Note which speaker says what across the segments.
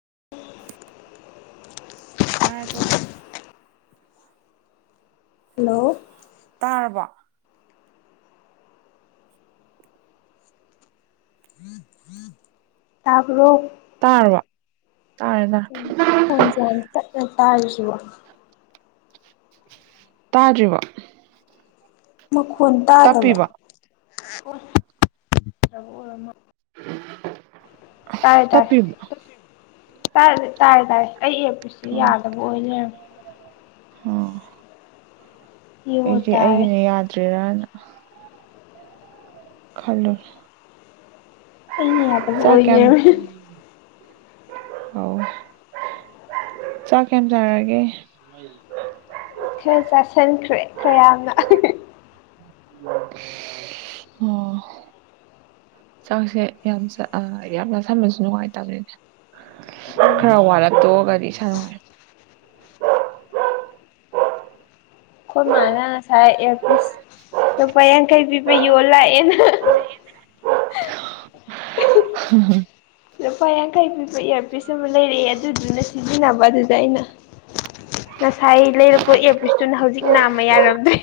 Speaker 1: [inaudible]
Speaker 2: ꯇꯥꯔꯕꯣ
Speaker 1: ꯍꯜꯂꯣ
Speaker 2: ꯇꯥꯔꯕꯣ
Speaker 1: ꯇꯕ꯭ꯔꯣ
Speaker 2: ꯇꯥꯔꯕꯣ
Speaker 1: ꯀꯩꯅꯣ ꯑꯩ ꯐꯣꯟꯁꯦ ꯇꯠꯂꯒ ꯇꯥꯔꯤꯁꯤꯕꯨ
Speaker 2: ꯇꯥꯗ꯭ꯔꯤꯕꯣ
Speaker 1: ꯃꯈꯣꯟ ꯇꯥꯗꯕ꯭ꯔꯣ ꯑꯣꯏꯔ ꯇꯥꯔꯦ ꯇꯥꯔꯦ
Speaker 2: ꯇꯞꯄꯤꯕ
Speaker 1: ꯇꯥꯏ ꯇꯥꯔꯦ ꯇꯥꯔꯦ ꯑꯩ ꯑꯦꯌꯔꯄꯤꯁ ꯌꯥꯗꯕ ꯑꯣꯏ ꯂꯩꯔꯝꯃꯦ
Speaker 2: ꯑ
Speaker 1: ꯌꯦꯡꯉꯣ
Speaker 2: ꯑꯩꯗꯤ
Speaker 1: ꯇꯥꯔꯦ
Speaker 2: ꯑꯩꯒꯤꯅ ꯌꯥꯗ꯭ꯔꯤꯔꯅ ꯈꯜꯂꯨꯔꯦ
Speaker 1: ꯑꯩꯅ
Speaker 2: [unintelligible]
Speaker 1: ꯌꯥꯗꯕ
Speaker 2: ꯆꯥꯛ
Speaker 1: ꯑꯣꯏ
Speaker 2: ꯀꯌꯥꯝ
Speaker 1: ꯂꯩꯔꯝꯃꯦ
Speaker 2: ꯑꯣ ꯆꯥꯛ ꯀꯌꯥꯝ ꯆꯥꯔꯒꯦ ꯃꯥꯏ [unintelligible]
Speaker 1: ꯈꯔ ꯆꯥꯁꯟꯈ꯭ꯔꯦ ꯈꯌꯥꯝꯅ
Speaker 2: ꯑꯣ ꯆꯥꯛꯁꯦ ꯌꯥꯝ ꯆ ꯑꯥ ꯌꯥꯝꯅ ꯆꯁꯟꯕꯁꯨ ꯅꯨꯡꯉꯥꯏꯇꯝꯅꯤꯗ
Speaker 1: ꯎꯝ
Speaker 2: ꯈꯔ
Speaker 1: ꯑꯩꯈꯣꯏ
Speaker 2: ꯋꯥꯠꯂꯛ ꯇꯣꯛꯑꯒꯗꯤ ꯏꯁꯥ ꯅꯨꯡꯉꯥꯏ
Speaker 1: ꯈꯣꯏ ꯃꯥꯅ ꯉꯁꯥꯏ ꯏꯌꯔꯄꯤꯁ ꯂꯨꯄꯥ ꯌꯥꯡꯈꯩ ꯄꯤꯕ ꯌꯣꯜ ꯂꯥꯛꯑꯦꯅ
Speaker 2: ꯍꯥ ꯍꯥ
Speaker 1: ꯂꯨꯄꯥ ꯌꯥꯡꯈꯩ ꯄꯤꯕ ꯏꯌꯥꯔꯄꯤꯁ ꯑꯃ ꯂꯩꯔꯛꯑꯦ ꯑꯗꯨꯗꯨꯅ ꯁꯤꯖꯤꯟꯅꯕ ꯑꯗꯨꯗ ꯑꯩꯅ ꯉꯁꯥꯏ ꯂꯩꯔꯛꯄ ꯏꯌꯔ ꯄꯤꯁꯇꯨꯅ ꯍꯧꯖꯤꯛ ꯅꯥꯝꯃ ꯌꯥꯔꯝꯗ꯭ꯔꯦ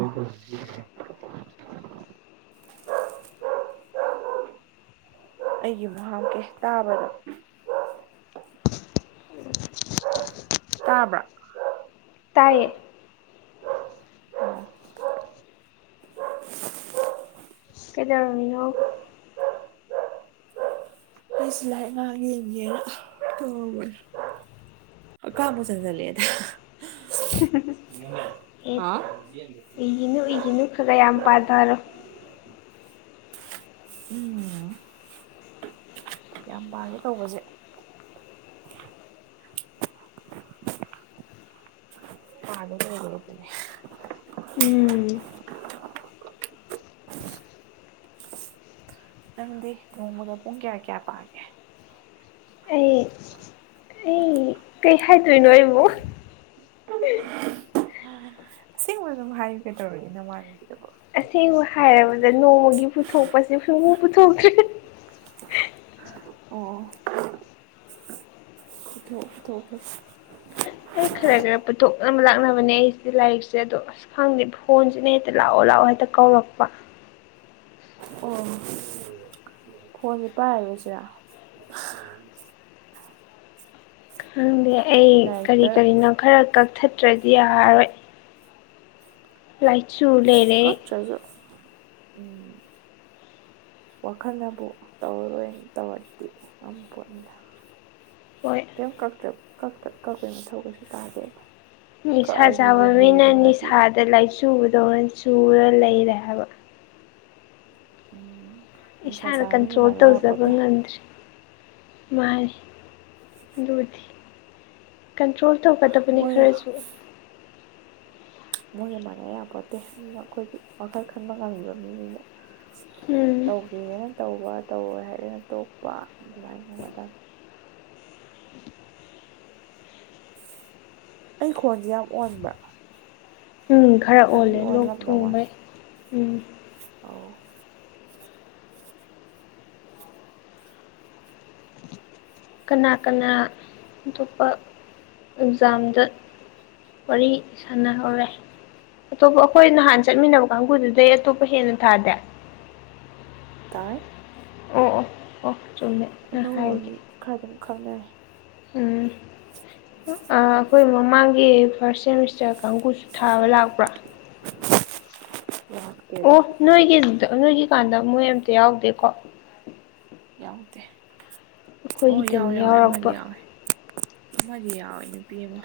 Speaker 2: ꯎ [inaudible] ꯑꯩꯒꯤ ꯃꯨꯛ ꯍꯥꯞꯀꯦ ꯇꯥꯕ꯭ꯔꯣ꯫ ꯇꯥꯕ꯭ꯔꯥ
Speaker 1: ꯇꯥꯢꯌꯦ ꯀꯩꯗꯧꯔꯝꯃꯤꯅꯣ
Speaker 2: ꯑꯩꯁꯦ ꯂꯥꯢꯔꯤꯛ ꯉꯍꯥꯛ ꯌꯦꯡꯒꯦꯅ ꯇꯧꯔꯝꯕꯅꯦ ꯍꯥꯀꯥꯝꯕꯨ ꯆꯟꯖꯜ ꯂꯛꯑꯦꯗ꯫ [inaudible] ꯍꯥ [inaudible]
Speaker 1: ꯎꯏꯒꯤꯅꯨ ꯎꯏꯒꯤꯅꯨ ꯈꯥ ꯈꯥ ꯌꯥꯝ ꯄꯥꯊꯔꯣ
Speaker 2: ꯎꯝ ꯌꯥꯝ ꯄꯥꯒꯦ ꯇꯧꯕꯁꯦ ꯄꯥꯕ ꯂꯣꯢꯗꯧꯔꯕꯅꯦ
Speaker 1: ꯎꯝ
Speaker 2: ꯅꯪꯗꯤ ꯅꯣꯡꯃꯗ ꯄꯨꯡ ꯀꯌꯥ ꯀꯌꯥ ꯄꯥꯒꯦ
Speaker 1: ꯑꯩ ꯑꯩ ꯀꯩ ꯍꯥꯢꯗꯣꯢꯅꯣ ꯑꯩꯕꯨꯨ꯫
Speaker 2: ꯑꯁꯦꯡꯕ ꯑꯗꯨꯝ ꯍꯥꯢꯌꯨ ꯀꯩꯗꯧꯔꯒꯦ ꯅꯃꯥꯟꯕꯤꯗꯕꯣ꯫
Speaker 1: ꯑꯁꯦꯡꯕ ꯍꯥꯢꯔꯕꯗ ꯅꯣꯡꯃꯒꯤ ꯄꯨꯊꯣꯛꯄꯁꯦ ꯁꯨꯡꯄꯨ ꯄꯨꯊꯣꯛꯇ꯭ꯔꯦ꯫
Speaker 2: ꯑꯣ ꯄꯨꯊꯣꯛꯈ꯭ꯔꯦ
Speaker 1: ꯑꯩ ꯈꯔ ꯈꯔ ꯄꯨꯊꯣꯛꯅꯕ ꯂꯥꯛꯅꯕꯅꯦ ꯑꯩꯁꯦ ꯂꯥꯢꯔꯤꯛꯁꯦ ꯑꯗꯣ ꯑꯁ ꯈꯪꯗꯦ ꯐꯣꯟꯁꯤꯅ ꯍꯦꯛꯇ ꯂꯥꯛꯑꯣ ꯂꯥꯛꯑꯣ ꯍꯦꯛꯇ ꯀꯧꯔꯛꯄ꯫
Speaker 2: ꯑꯣꯝ ꯐꯣꯟꯁꯦ ꯄꯥꯢꯔꯔꯣꯢꯁꯤꯔꯥ꯫ [inaudible]
Speaker 1: ꯈꯪꯗꯦ ꯑꯩ ꯀꯔꯤ
Speaker 2: ꯂꯥꯏꯔꯤꯛꯇ
Speaker 1: ꯀꯔꯤꯅꯣ ꯈꯔ ꯀꯛꯊꯠꯇ꯭ꯔꯗꯤ ꯌꯥꯔꯔꯣꯢ ꯂꯥꯢꯆꯨ ꯂꯩ
Speaker 2: ꯀꯛꯇ꯭ꯔꯖꯨ ꯎꯝ ꯋꯥꯈꯜꯅꯕꯨ ꯇꯧꯔꯔꯣꯢꯅ ꯇꯧꯔꯗꯤ ꯉꯝꯄꯣꯠꯅꯤꯗ꯫ [inaudible]
Speaker 1: ꯍꯣꯢ
Speaker 2: ꯀꯩꯝ ꯀꯛꯇ꯭ꯔꯞ ꯀꯛꯇ ꯀꯛꯄꯩ ꯃꯊꯧ ꯀꯩꯁꯨ ꯇꯥꯗꯦꯕ꯫
Speaker 1: ꯅꯤꯁꯥ
Speaker 2: ꯀꯛꯑꯁꯨ
Speaker 1: ꯆꯥꯕ
Speaker 2: ꯌꯦꯡꯕꯨ
Speaker 1: ꯃꯤꯅ
Speaker 2: ꯌꯦꯡꯅꯤꯡꯉꯗꯤ
Speaker 1: ꯅꯤꯁꯥꯗ ꯂꯥꯢꯆꯨꯕꯗꯧꯅ ꯆꯨꯔ ꯂꯩꯔꯦ ꯍꯥꯢꯕ
Speaker 2: [inaudible]
Speaker 1: ꯏꯁꯥꯅ
Speaker 2: ꯆꯥꯕ ꯃꯤꯒ
Speaker 1: ꯀꯟꯇ꯭ꯔꯣꯜ
Speaker 2: ꯃꯥꯟꯅ
Speaker 1: ꯇꯧꯖꯕ
Speaker 2: ꯌꯥꯄꯣꯠꯇꯦ
Speaker 1: ꯉꯝꯗ꯭ꯔꯦ ꯃꯥꯟꯅꯤ ꯑꯗꯨꯕꯨꯗꯤ ꯀꯟꯇ꯭ꯔꯣꯜ ꯇꯧꯒꯗꯕꯅꯤ
Speaker 2: ꯃꯣꯏꯒ
Speaker 1: ꯈꯔꯖꯨ
Speaker 2: ꯃꯣꯢꯒ ꯃꯥꯟꯅ ꯌꯥꯕ ꯄꯣꯠꯇꯦ ꯑꯗꯨꯅ ꯑꯩꯈꯣꯢꯒꯤ ꯋꯥꯈꯜ ꯈꯟꯕ ꯉꯝꯃꯤꯕ ꯃꯤꯅꯤꯅ
Speaker 1: ꯎꯝ
Speaker 2: ꯇꯧꯒꯦꯅ ꯇꯧꯕ ꯇꯧꯔꯣꯢ ꯍꯥꯢꯔꯒꯅ ꯇꯣꯛꯄ ꯑꯗꯨꯃꯥꯢꯅꯒ ꯇꯧꯒꯗꯕꯅꯤ ꯑꯩ ꯈꯣꯟꯁꯦ ꯌꯥꯝ ꯑꯣꯟꯕ
Speaker 1: ꯎꯝ ꯈꯔ ꯑꯣꯜꯂꯦ ꯂꯣꯛ ꯊꯨꯡꯕꯩ ꯎꯝ
Speaker 2: ꯑꯣ
Speaker 1: ꯀꯅꯥ ꯀꯅꯥ ꯑꯇꯣꯞꯄ ꯑꯦꯛꯖꯥꯝꯗ ꯋꯥꯔꯤ ꯁꯥꯟꯅꯍꯧꯔꯦ ꯑꯇꯣꯞꯄ ꯑꯩꯈꯣꯢ ꯅꯍꯥꯟ ꯆꯠꯃꯤꯟꯅꯕ ꯀꯥꯡꯕꯨꯗꯨꯗꯩ ꯑꯇꯣꯞꯄ ꯍꯦꯟꯅ ꯊꯥꯗꯦ
Speaker 2: ꯇꯥꯢ
Speaker 1: ꯑꯣ ꯑꯣ ꯑꯣ ꯆꯨꯝꯃꯦ ꯅꯪ
Speaker 2: ꯑꯅꯧꯕ
Speaker 1: ꯍꯥꯢꯗꯦ
Speaker 2: ꯃꯤ ꯈꯔ ꯑꯗꯨꯝ ꯈꯪꯅꯔꯦ
Speaker 1: ꯎꯝ ꯑꯥ ꯑꯈꯣꯢ ꯃꯃꯥꯡꯒꯤ ꯐꯥꯔꯁ ꯁꯦꯃꯤꯁꯇꯔ ꯀꯥꯡꯕꯨꯁꯨ ꯊꯥꯕ ꯂꯥꯛꯄ꯭ꯔꯥ
Speaker 2: [unintelligible]
Speaker 1: ꯑꯣ ꯅꯣꯢꯒꯤ ꯑꯗꯨꯗ ꯅꯣꯢꯒꯤꯀꯥꯟꯗ ꯃꯣꯢ ꯑꯝꯇ ꯌꯥꯎꯗꯦꯀꯣ
Speaker 2: ꯌꯥꯎꯗꯦ ꯑꯣ ꯌꯥꯎꯋꯦ
Speaker 1: ꯑꯩꯈꯣꯏꯒꯤꯗꯅꯤ
Speaker 2: ꯌꯥꯎꯋꯦ ꯑꯃꯗꯤ
Speaker 1: ꯌꯥꯎꯔꯛꯄ
Speaker 2: ꯌꯥꯎꯋꯦ ꯑꯃꯥꯗꯤ ꯌꯥꯎꯋꯦ ꯅꯨꯄꯤ ꯑꯃ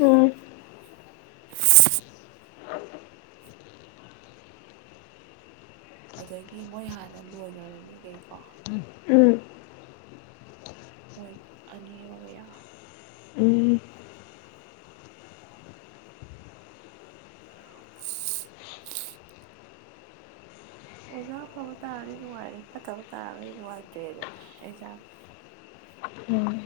Speaker 1: ꯎꯝ [inaudible]
Speaker 2: ꯑꯗꯒꯤ ꯃꯣꯢ ꯍꯥꯟꯅ ꯂꯣꯏꯒ꯭ꯔꯕ ꯃꯤꯒꯩꯀꯣ
Speaker 1: ꯎꯝ
Speaker 2: ꯃꯣꯢ ꯑꯅꯤꯑꯃꯒ ꯌꯥꯎꯋꯦ
Speaker 1: ꯎꯝ
Speaker 2: [inaudible] ꯑꯣꯖꯥ ꯑꯐꯕ ꯇꯥꯔꯗꯤ ꯅꯨꯡꯉꯥꯢꯔꯦ ꯐꯠꯇꯕ ꯇꯥꯔꯒꯗꯤ ꯅꯨꯡꯉꯥꯢꯇ꯭ꯔꯦ ꯑꯗꯨꯝ ꯑꯦꯛꯖꯥꯝ
Speaker 1: ꯎꯝ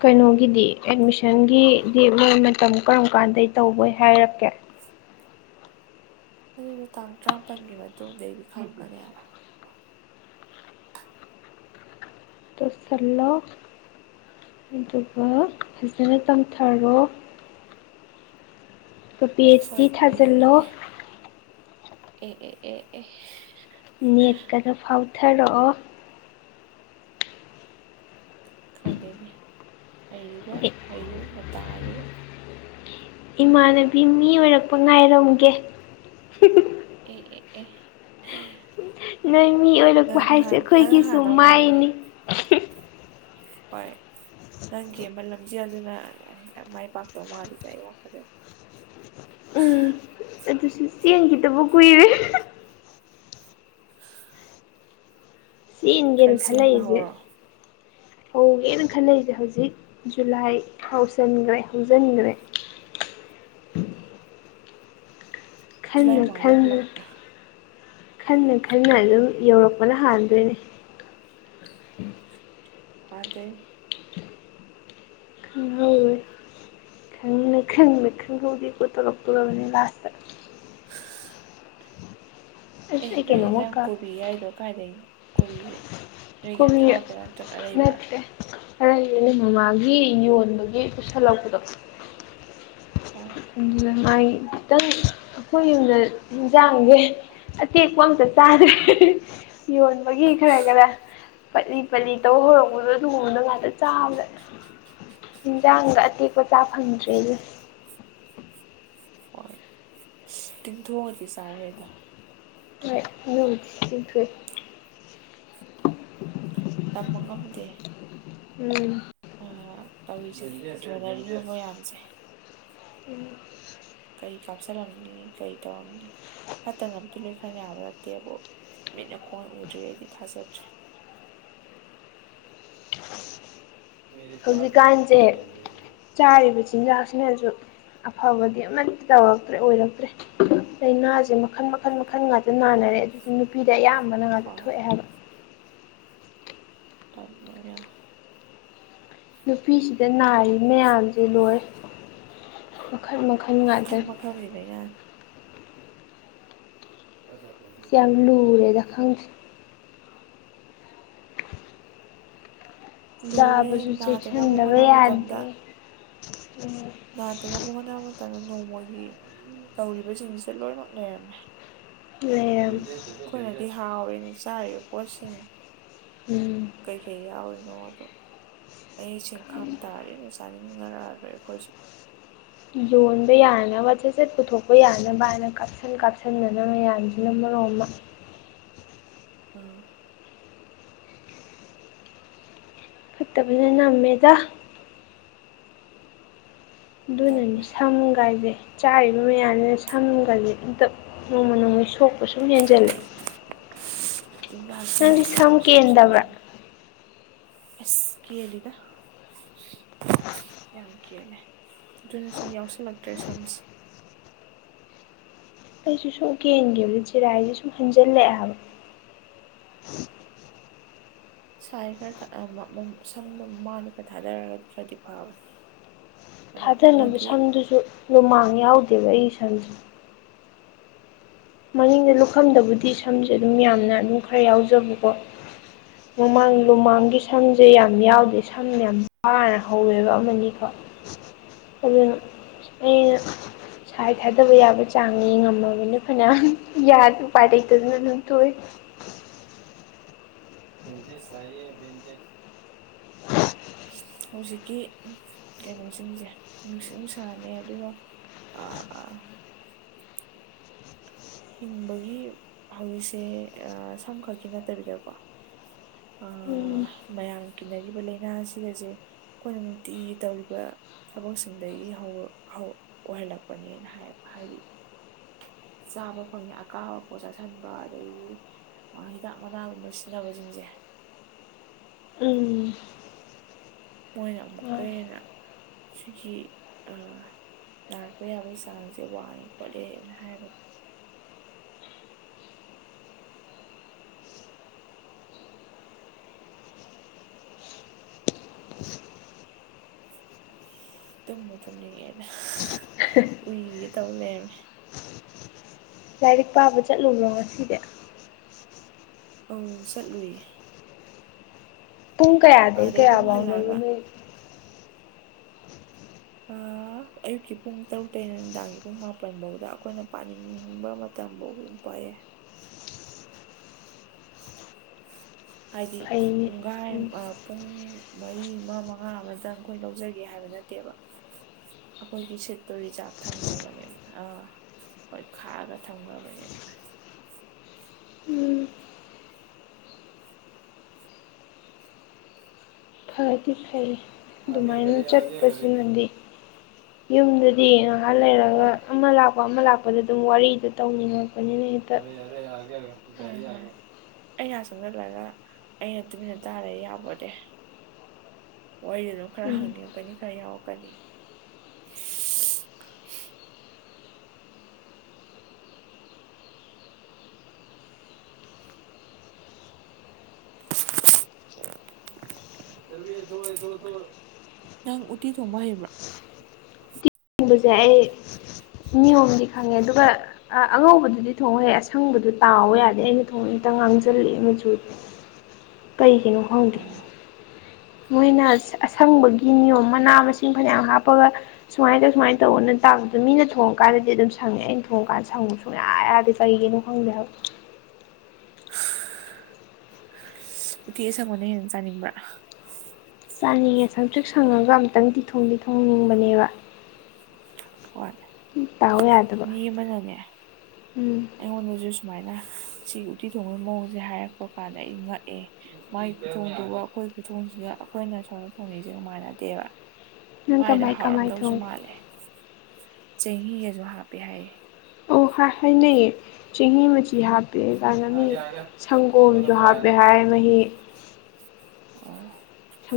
Speaker 1: ꯀꯩꯅꯣꯒꯤꯗꯤ ꯑꯦꯠꯃꯤꯁꯟꯒꯤꯗꯤ ꯃꯣꯏ ꯃꯇꯝ ꯀꯔꯝ ꯀꯥꯟꯗꯩ ꯇꯧꯕꯣꯏ ꯍꯥꯏꯔꯛꯀꯦ
Speaker 2: ꯑꯗꯨꯗꯣ ꯇꯥꯡ ꯇ꯭ꯕꯥꯝꯃꯥꯄꯜꯒꯤ ꯃꯇꯨꯡꯗꯒꯤ ꯈꯪꯒꯅꯤ
Speaker 1: ꯇꯧꯁꯤꯜꯂꯣ ꯑꯗꯨꯒ ꯐꯖꯅ ꯇꯝꯊꯔꯣ ꯑꯗꯨꯒ ꯄꯤ ꯑꯩꯆ ꯗꯤ
Speaker 2: ꯍꯣꯏ
Speaker 1: ꯊꯥꯖꯤꯜꯂꯣ
Speaker 2: ꯌꯦꯡꯉꯒꯦ ꯑꯦ ꯑꯦ ꯑꯦ ꯑꯦ
Speaker 1: ꯅꯦꯠꯀꯗ ꯐꯥꯎꯊꯔꯛꯑꯣ
Speaker 2: ꯈꯪꯗꯦꯅꯦ ꯍꯩꯔꯤꯕ ꯍꯩꯔꯤꯕ ꯃꯇꯥꯒꯤꯒ
Speaker 1: ꯏꯃꯥꯟꯅꯕꯤ ꯃꯤ ꯑꯣꯢꯔꯛꯄ ꯉꯥꯏꯔꯝꯒꯦ
Speaker 2: ꯑꯦ ꯑꯦ ꯑꯦ
Speaker 1: ꯅꯣꯏ ꯃꯤ ꯑꯣꯏꯔꯛꯄ
Speaker 2: ꯅꯪ
Speaker 1: ꯍꯥꯏꯁꯦ
Speaker 2: ꯅꯥꯍꯥꯟ ꯅꯪ
Speaker 1: ꯑꯩꯈꯣꯏꯒꯤꯁꯨ
Speaker 2: ꯍꯥꯟꯗꯧ ꯃꯥꯜꯂꯦ
Speaker 1: ꯃꯥꯏꯅꯤ
Speaker 2: ꯍꯣꯢ ꯅꯪꯒꯤꯑꯃ ꯂꯝꯖꯦꯜ ꯗꯨꯅ ꯃꯥꯢ ꯄꯥꯛꯇꯧ ꯃꯥꯜꯂꯤꯗ ꯑꯩ ꯋꯥꯈꯜꯗꯗꯤ
Speaker 1: ꯆꯦꯡꯈꯤꯗꯕ ꯀꯨꯢꯔꯦ ꯆꯦꯟꯒꯦꯅ
Speaker 2: ꯈꯔ ꯆꯦꯟꯕ
Speaker 1: ꯈꯜꯂꯛꯏꯁꯦ
Speaker 2: ꯍꯧꯔꯣ
Speaker 1: ꯍꯧꯒꯦꯅ ꯈꯜꯂꯩꯖ ꯍꯧꯖꯤꯛ ꯖꯨꯂꯥꯏ ꯍꯧꯁꯟꯒ꯭ꯔꯦ ꯍꯧꯖꯟꯒ꯭ꯔꯦ
Speaker 2: ꯖꯨꯂꯥꯏ
Speaker 1: ꯈꯟꯅ
Speaker 2: ꯃꯃꯥꯡꯗꯩ
Speaker 1: ꯈꯟꯅ
Speaker 2: ꯈꯜꯂꯛꯄ꯭ꯔꯥ
Speaker 1: ꯈꯟꯅ ꯈꯟꯅ ꯑꯗꯨꯝ ꯌꯧꯔꯛꯄꯅ ꯍꯥꯟꯗꯣꯢꯅꯤ
Speaker 2: ꯐꯥ ꯇꯦ
Speaker 1: [unintelligible] ꯈꯪꯅ ꯈꯪꯅ ꯈꯪꯍꯧꯗꯦꯀꯣ ꯇꯧꯔꯛꯇꯣꯔꯕꯅꯦ ꯂꯥꯁꯇ꯫
Speaker 2: [inaudible] ꯑꯦ
Speaker 1: ꯑꯁ ꯑꯩ
Speaker 2: ꯅꯣꯏ
Speaker 1: ꯀꯩꯅꯣꯝꯃ
Speaker 2: ꯌꯦꯟꯖꯥꯡ
Speaker 1: ꯀꯥꯎ
Speaker 2: ꯀꯣꯕꯤ ꯌꯥꯎꯏꯗꯣ ꯀꯥꯏꯗꯒꯤꯅꯣ ꯀꯣꯕꯤꯁꯦ? ꯅꯣꯏꯒꯤ
Speaker 1: ꯀꯣꯕꯤ
Speaker 2: ꯑꯊꯥꯕ꯭ꯔꯥ ꯅꯠꯇ꯭ꯔꯒ ꯑꯔꯩꯕ꯭ꯔꯥ
Speaker 1: ꯅꯠꯇꯦ ꯈꯔ [unintelligible] ꯅꯦ ꯃꯃꯥꯒꯤ ꯌꯣꯟꯕꯒꯤ ꯄꯨꯁꯜꯂꯛꯄꯗꯣ
Speaker 2: ꯑꯣ
Speaker 1: ꯑꯗꯨꯗ ꯃꯥꯒꯤ ꯈꯤꯇꯪ ꯑꯈꯣꯏ ꯌꯨꯝꯗ ꯖꯥꯡꯁꯦ ꯑꯇꯦꯛꯄ ꯑꯝꯇ ꯆꯥꯗꯦ [unintelligible] ꯌꯣꯟꯕꯒꯤ ꯈꯔ ꯈꯔ ꯄꯠꯂꯤ ꯄꯠꯂꯤ ꯇꯧ ꯍꯧꯔꯛꯄꯗꯣ ꯑꯗꯨꯒꯨꯝꯕꯗ ꯉꯥꯛꯇ ꯆꯥꯕꯗ ꯍꯤꯟꯖꯥꯡꯒ ꯑꯇꯦꯛꯄ ꯆꯥ ꯐꯪꯗ꯭ꯔꯦꯌꯦ꯫
Speaker 2: ꯍꯣꯏ ꯇꯤꯡꯊꯣꯛꯑꯗꯤ ꯆꯥꯎꯍꯦ ꯑꯗꯣ꯫
Speaker 1: ꯍꯣꯏ ꯑꯗꯨꯕꯨꯗꯤ ꯇꯤꯡꯊꯣꯛꯑꯦ꯫
Speaker 2: ꯇꯝꯕ ꯉꯝꯗꯦ꯫
Speaker 1: ꯎꯝ
Speaker 2: ꯑꯥ ꯇꯧꯔꯤꯁꯦ ꯇꯧꯅꯔꯤꯕ ꯃꯌꯥꯝꯁꯦ꯫
Speaker 1: ꯎꯝ
Speaker 2: ꯀꯩ ꯀꯥꯞꯁꯤꯜꯂꯝꯅꯤ, ꯀꯩ ꯇꯧꯔꯝꯅꯤ꯫ ꯐꯠꯇꯅꯕꯨꯗꯤ ꯂꯣꯏ ꯈꯟ ꯌꯥꯕ ꯅꯠꯇꯦꯕꯨ ꯃꯤꯠꯅ ꯈꯣꯡꯅ ꯎꯗ꯭ꯔꯤ ꯒꯩꯗꯤ ꯊꯥꯖꯗ꯭ꯔꯦ꯫
Speaker 1: ꯍꯧꯖꯤꯛꯀꯥꯟꯁꯦ
Speaker 2: [unintelligible]
Speaker 1: ꯆꯥꯔꯤꯕ ꯆꯤꯟꯖꯥꯛꯁꯤꯅꯖꯨ ꯑꯐꯕꯗꯤ ꯑꯃꯠ ꯇꯧꯔꯛꯇ꯭ꯔꯦ ꯑꯣꯏꯔꯛꯇ꯭ꯔꯦ꯫ ꯂꯩꯅꯥꯖꯦ ꯃꯈꯜ ꯃꯈꯜ ꯃꯈꯜ ꯉꯥꯛꯇ ꯅꯥꯅꯔꯦ ꯑꯗꯨꯁꯨ ꯅꯨꯄꯤꯗ ꯑꯌꯥꯝꯕꯅ ꯉꯥꯛꯇ
Speaker 2: ꯍꯣꯏ
Speaker 1: ꯊꯣꯛꯑꯦ ꯍꯥꯏꯕ꯫
Speaker 2: ꯇꯟꯕ ꯃ ꯌꯥꯎ
Speaker 1: ꯅꯨꯄꯤꯁꯤꯗ ꯅꯥꯔꯤ ꯃꯌꯥꯝꯖꯦ ꯂꯣꯏꯔꯦ, ꯃꯈꯜ ꯃꯈꯜ ꯉꯥꯛꯇꯅꯤ꯫
Speaker 2: [unintelligible] ꯂꯥꯏꯅꯥ [inaudible]
Speaker 1: ꯌꯥꯝ ꯂꯨꯔꯦꯗ, ꯈꯪꯗꯦ꯫
Speaker 2: ꯂꯨꯔꯦ
Speaker 1: ꯆꯥꯕꯖꯨ
Speaker 2: ꯅꯥꯗꯅꯕ
Speaker 1: ꯆꯦꯛꯁꯟꯗꯕ
Speaker 2: ꯍꯣꯠꯅꯕ ꯃꯇꯝꯗ
Speaker 1: ꯌꯥꯗꯦ꯫ [inaudible]
Speaker 2: ꯅꯥꯗꯅꯕ ꯍꯣꯠꯅ ꯃꯇꯝꯗ ꯅꯣꯡꯃꯒꯤ ꯇꯧꯔꯤꯕꯁꯤꯡꯁꯤꯗ ꯂꯣꯏꯃꯛ ꯂꯩꯔꯝꯃꯦ꯫ [inaudible]
Speaker 1: ꯂꯩꯔꯝ
Speaker 2: ꯑꯩꯈꯣꯏꯅꯗꯤ ꯍꯥꯎꯔꯦꯅ ꯆꯥꯔꯤꯕ ꯄꯣꯠꯁꯤꯡ꯫
Speaker 1: ꯎꯝ
Speaker 2: ꯀꯩ ꯀꯩ ꯌꯥꯎꯔꯤꯅꯣ ꯗꯣ ꯃꯌꯦꯛꯁꯦꯡ ꯈꯡ ꯇꯥꯔꯗꯤ ꯑꯝꯇ ꯆꯥꯅꯤꯡꯉꯛꯑꯔꯣꯢ ꯑꯈꯣꯏꯁꯨ꯫
Speaker 1: ꯌꯣꯟꯕ ꯌꯥꯅꯕ ꯁꯠ ꯆꯠ ꯄꯨꯊꯣꯛꯄ ꯌꯥꯅꯕ ꯍꯥꯏꯅ ꯀꯥꯞꯁꯤꯟ ꯀꯥꯞꯁꯤꯟꯗꯅ ꯃꯌꯥꯝꯖꯤꯅ ꯃꯔꯣꯝꯃ꯫
Speaker 2: ꯑꯥ
Speaker 1: ꯐꯠꯇꯕꯅ ꯅꯝꯃꯦꯗ꯫
Speaker 2: ꯅꯝꯅ
Speaker 1: ꯗꯨꯅꯅꯤ ꯁꯝꯒꯥꯏꯖꯦ ꯆꯥꯔꯤꯕ ꯃꯌꯥꯝꯁꯤꯅ ꯁꯝꯒꯖꯦ ꯏꯪꯇꯞ ꯅꯣꯡꯃ ꯅꯣꯡꯃꯩ ꯁꯣꯛꯄ ꯁꯨꯝ ꯍꯦꯟꯖꯜꯂꯦ꯫ ꯁꯝ ꯀꯦꯟꯗꯕ꯭ꯔꯥ
Speaker 2: [unintelligible] ꯑꯁ ꯀꯦꯜꯂꯤꯗ꯫ ꯌꯥꯝ ꯀꯦꯜꯂꯦ ꯗꯨꯅ ꯁꯨꯝ ꯌꯥꯎꯁꯜꯂꯛꯇ꯭ꯔꯦ ꯁꯝꯁꯦ꯫
Speaker 1: ꯑꯩꯁꯨ ꯁꯨꯝ ꯀꯦꯟꯒꯤꯕꯖꯦ ꯆꯤꯔꯥꯏꯖꯦ ꯁꯨꯝ ꯍꯟꯖꯜꯂꯛꯑꯦ ꯍꯥꯏꯕ꯫
Speaker 2: ꯁꯥꯏ ꯈꯔ ꯇ ꯑ ꯃꯃꯝ ꯁꯝꯗꯣ ꯃꯃꯥꯡꯗ ꯈꯔ ꯊꯥꯗꯔꯒꯗꯤ ꯈꯔꯗꯤ ꯐꯕꯅꯤ꯫
Speaker 1: ꯊꯥꯗꯅꯕ ꯁꯝꯗꯨꯖꯨ ꯂꯨꯃꯥꯡ ꯌꯥꯎꯗꯦꯕ ꯑꯩꯒꯤ ꯁꯝꯖꯦ꯫ ꯃꯅꯤꯡꯗ ꯂꯨꯈꯝꯗꯕꯨꯗꯤ ꯁꯝꯖꯦ ꯑꯗꯨꯝ ꯌꯥꯝꯅ ꯑꯗꯨꯝ ꯈꯔ ꯌꯥꯎꯖꯕꯀꯣ꯫ ꯃꯃꯥꯡ ꯂꯨꯃꯥꯡꯒꯤ ꯁꯝꯖꯦ ꯌꯥꯝ ꯌꯥꯎꯗꯦ ꯁꯝ ꯌꯥꯝ ꯋꯥꯅ ꯍꯧꯋꯦꯕ ꯑꯃꯥꯅꯤ ꯈꯛ ꯑꯗꯨꯅ ꯑꯩꯅ ꯁꯥꯏ ꯊꯥꯗꯕ ꯌꯥꯕ ꯆꯥꯡ ꯌꯦꯡꯉꯝꯃꯕꯅꯤ ꯐꯅ꯭ꯌꯥꯝ ꯌꯥꯗ ꯎꯄꯥꯏ ꯂꯩꯇꯗꯅ ꯑꯗꯨꯝ ꯇꯣꯛꯑꯦ
Speaker 2: ꯚꯦꯟꯗꯦꯁ ꯆꯥꯏꯌꯦ ꯚꯦꯟꯗꯦꯠ ꯍꯧꯖꯤꯛꯀꯤ ꯀꯩꯅꯣꯁꯤꯡꯖꯦ ꯅꯨꯡꯁꯤꯠ ꯅꯨꯡꯁꯥꯅꯦ ꯑꯗꯨꯒ ꯑꯥ ꯍꯥ ꯍꯤꯡꯕꯒꯤ ꯍꯧꯖꯤꯛꯁꯦ ꯑꯥ ꯁꯝ ꯈꯛꯀꯤ ꯅꯠꯇꯕꯤꯗꯀꯣ ꯑꯥ
Speaker 1: ꯎꯝ
Speaker 2: ꯃꯌꯥꯝꯅ ꯀꯤꯅꯔꯤꯕ ꯂꯩꯅꯥꯁꯤꯒꯖꯦ ꯈꯣꯏꯅ ꯅꯨꯡꯇꯤꯒꯤ ꯇꯧꯔꯤꯕ ꯊꯕꯛꯁꯤꯡꯗꯒꯤ ꯍꯧꯋꯥ ꯍꯧ ꯑꯣꯏꯍꯜꯂꯛꯄꯅꯦꯅ ꯍꯥꯏꯕ ꯍꯥꯏꯗꯤ ꯆꯥꯕ ꯐꯪꯉꯦ ꯑꯀꯥꯕ ꯄꯣꯠ ꯆꯥꯁꯟꯕ ꯑꯗꯒꯤ ꯑꯥ ꯍꯤꯗꯥꯛ ꯃꯅꯥꯒꯨꯝꯕ ꯁꯤꯟꯅꯕꯖꯤꯡꯖꯦ
Speaker 1: ꯎꯝ
Speaker 2: ꯃꯣꯏꯅ ꯑꯃꯨꯛꯀ ꯍꯦꯟꯅ ꯁꯤꯒꯤ ꯑꯥ ꯅꯥꯔꯛꯄ ꯌꯥꯕꯩ ꯆꯥꯡꯖꯦ ꯋꯥꯡꯉꯦ ꯈꯣꯠꯂꯦꯅ ꯍꯥꯏꯕ ꯇꯨꯝꯕꯨ ꯇꯨꯝꯅꯤꯡꯉꯦꯗ
Speaker 1: [unintelligible]
Speaker 2: ꯎꯏꯒꯦ ꯇꯧ ꯂꯩꯔꯝꯃꯦ
Speaker 1: ꯂꯥꯏꯔꯤꯛ ꯄꯥꯕ ꯆꯠꯂꯨꯕ꯭ꯔꯣ ꯉꯁꯤꯗꯤ
Speaker 2: ꯑꯧ ꯆꯠꯂꯨꯏꯌꯦ
Speaker 1: ꯄꯨꯡ ꯀꯌꯥꯗꯒꯤ
Speaker 2: ꯑꯥꯗꯩ ꯑꯗꯨꯝ
Speaker 1: ꯀꯌꯥ ꯕꯥꯎꯅꯣꯕ
Speaker 2: ꯍꯜꯂꯛꯑꯒ
Speaker 1: ꯅꯣꯏ
Speaker 2: ꯑꯥ ꯑꯌꯨꯛꯀꯤ ꯄꯨꯡ ꯇꯔꯨꯛꯇꯩꯩꯅ ꯅꯨꯡꯗꯥꯡꯒꯤ ꯄꯨꯡ ꯃꯥꯄꯟꯕꯧꯗ ꯑꯈꯣꯏꯅ ꯄꯥꯅꯤꯡꯕ ꯃꯇꯝꯕꯧ ꯗꯨꯝ ꯄꯥ ꯌꯥꯏ ꯍꯥꯏꯗꯤ
Speaker 1: ꯐꯩꯅꯦ
Speaker 2: ꯄꯨꯡꯒꯥꯏꯝ
Speaker 1: ꯎꯝ
Speaker 2: ꯑ ꯄꯨꯡ ꯃꯔꯤ ꯃ ꯃꯉꯥ ꯑꯃꯇꯪ ꯈꯣꯏ ꯂꯧꯖꯒꯦ ꯍꯥꯏꯕ ꯅꯠꯇꯦꯕ ꯑꯈꯣꯏꯒꯤ ꯁꯤꯠꯇꯣ ꯔꯤꯖꯥꯚ ꯊꯝꯒ꯭ꯔꯕꯅꯦꯕ ꯑꯥ ꯍꯣꯏ ꯈꯥꯑꯒ ꯊꯝꯒ꯭ꯔꯕꯅꯦꯕ
Speaker 1: ꯎꯝ ꯐꯗꯤ ꯐꯩ ꯗꯨꯃꯥꯏꯅ ꯆꯠꯄꯖꯤꯃꯗꯤ ꯌꯨꯝꯗꯗꯤ ꯉꯍꯥꯛ ꯂꯩꯔꯒ
Speaker 2: ꯍꯣꯏ
Speaker 1: ꯑꯃ ꯂꯥꯛꯄ ꯑꯃ ꯂꯥꯛꯄꯗ ꯑꯗꯨꯝ ꯋꯥꯔꯤꯗ ꯇꯧꯅꯤꯡꯉꯛ
Speaker 2: ꯑꯔꯦ ꯑꯔꯦ ꯑꯥꯒꯦ ꯑꯥꯒꯦ ꯒꯥꯔꯤ ꯌꯥꯒ꯭ꯔꯦ ꯑꯩ ꯅꯥꯛ ꯆꯪꯖꯜꯂꯒ ꯑꯩꯅ ꯇꯨꯃꯤꯟꯅ ꯇꯥ ꯂꯩ ꯌꯥꯄꯣꯇꯦ ꯋꯥꯔꯤꯗ ꯗꯨꯝ ꯈꯔ
Speaker 1: ꯎꯝ
Speaker 2: ꯍꯪꯅꯤꯡꯉꯛꯀꯅꯤ ꯈꯔ ꯌꯥꯎꯔꯛꯀꯅꯤ [unintelligible] ꯅꯪ ꯎꯇꯤ ꯊꯣꯡꯕ ꯍꯩꯕ꯭ꯔ
Speaker 1: ꯍꯩꯕꯖꯦ ꯑꯩ ꯅꯤꯌꯣꯝꯗꯤ ꯈꯪꯉꯦ ꯑꯗꯨꯒ ꯑ ꯑꯉꯧꯕꯗꯨꯗꯤ ꯊꯣꯡ ꯍꯩ ꯑꯁꯪꯕꯗꯨ ꯇꯥꯎꯋꯣ ꯌꯥꯗꯦ ꯑꯩꯅ ꯊꯣꯡꯉ ꯍꯦꯇ ꯉꯥꯡꯖꯤꯜꯂꯛꯑꯦ ꯃꯆꯨ
Speaker 2: [inaudible]
Speaker 1: ꯀꯩꯒꯤꯅꯣ ꯈꯪꯗꯦ
Speaker 2: ꯑꯣ
Speaker 1: ꯃꯣꯏꯅ ꯁ ꯑꯁꯪꯕꯒꯤ ꯅꯤꯌꯣꯝ ꯃꯅꯥ ꯃꯁꯤꯡ ꯐꯅ꯭ꯌꯥꯝ ꯍꯥꯞꯄꯒ ꯁꯨꯃꯥꯏꯅ ꯇꯧ ꯁꯨꯃꯥꯏ ꯇꯧꯑꯅ ꯇꯥꯛꯄꯗꯨ ꯃꯤꯅ ꯊꯣꯡꯉꯀꯥꯟꯗꯗꯤ ꯑꯗꯨꯝ ꯁꯪꯉꯦ ꯑꯩꯅ ꯊꯣꯡꯉꯀꯥꯟ ꯁꯪꯉꯨ ꯁꯨꯡꯌꯥ ꯌꯥꯗꯦ ꯀꯩꯒꯤꯅꯣ ꯈꯪꯗꯦ ꯍꯥꯏꯕ
Speaker 2: ꯎꯇꯤ ꯑꯁꯪꯕꯅ ꯍꯦꯟꯅ ꯆꯥꯅꯤꯡꯕ꯭ꯔ
Speaker 1: ꯆꯥꯅꯤꯡꯉꯦ ꯁꯪꯇ꯭ꯔꯤꯛ ꯁꯪꯉꯒ ꯑꯝꯇꯪꯗꯤ ꯊꯣꯡꯗꯤ ꯊꯣꯡꯅꯤꯡꯕꯅꯦꯕ
Speaker 2: ꯍꯣꯏ
Speaker 1: ꯍꯨꯝ ꯇꯥꯎ ꯌꯥꯗꯕ ꯎꯝ
Speaker 2: ꯑꯩꯉꯣꯟꯗꯖꯨ ꯁꯨꯃꯥꯏꯅ ꯁꯤꯒꯤ ꯎꯇꯤ ꯊꯣꯡꯕꯒꯤ ꯃꯑꯣꯡꯖꯦ ꯍꯥꯏꯔꯛꯄ ꯀꯥꯟꯗ ꯑꯩ ꯉꯛꯑꯦ꯫ ꯃꯥꯏ ꯈꯨꯊꯣꯡꯗꯨꯒ ꯑꯈꯣꯏ ꯈꯨꯊꯣꯡꯁꯤꯒ ꯑꯈꯣꯏꯅ ꯁꯣꯝꯗ ꯊꯣꯡꯅꯩꯖꯤꯒ ꯃꯥꯟꯅꯗꯦꯕ꯫
Speaker 1: ꯅꯪ
Speaker 2: ꯃꯥꯏꯗꯣ
Speaker 1: ꯀꯃꯥꯏ ꯀꯃꯥꯏ
Speaker 2: ꯍꯥꯎꯔꯝꯗꯧꯖꯨ
Speaker 1: ꯊꯣꯡꯉꯤ
Speaker 2: ꯃꯥꯜꯂꯦ ꯆꯦꯡꯍꯤꯒꯖꯨ ꯍꯥꯞꯄꯦ ꯍꯥꯏꯌꯦ꯫
Speaker 1: ꯍ꯭ꯋꯥ ꯍꯥꯏꯅꯩꯌꯦ ꯆꯦꯡꯍꯤ ꯃꯆꯤ ꯍꯥꯞꯄꯦ ꯀꯥꯅ ꯃꯤ ꯁꯪꯒꯣꯝꯖꯨ ꯍꯥꯞꯄꯦ ꯍꯥꯏ ꯃꯍꯤ
Speaker 2: ꯑꯣ
Speaker 1: ꯁꯪ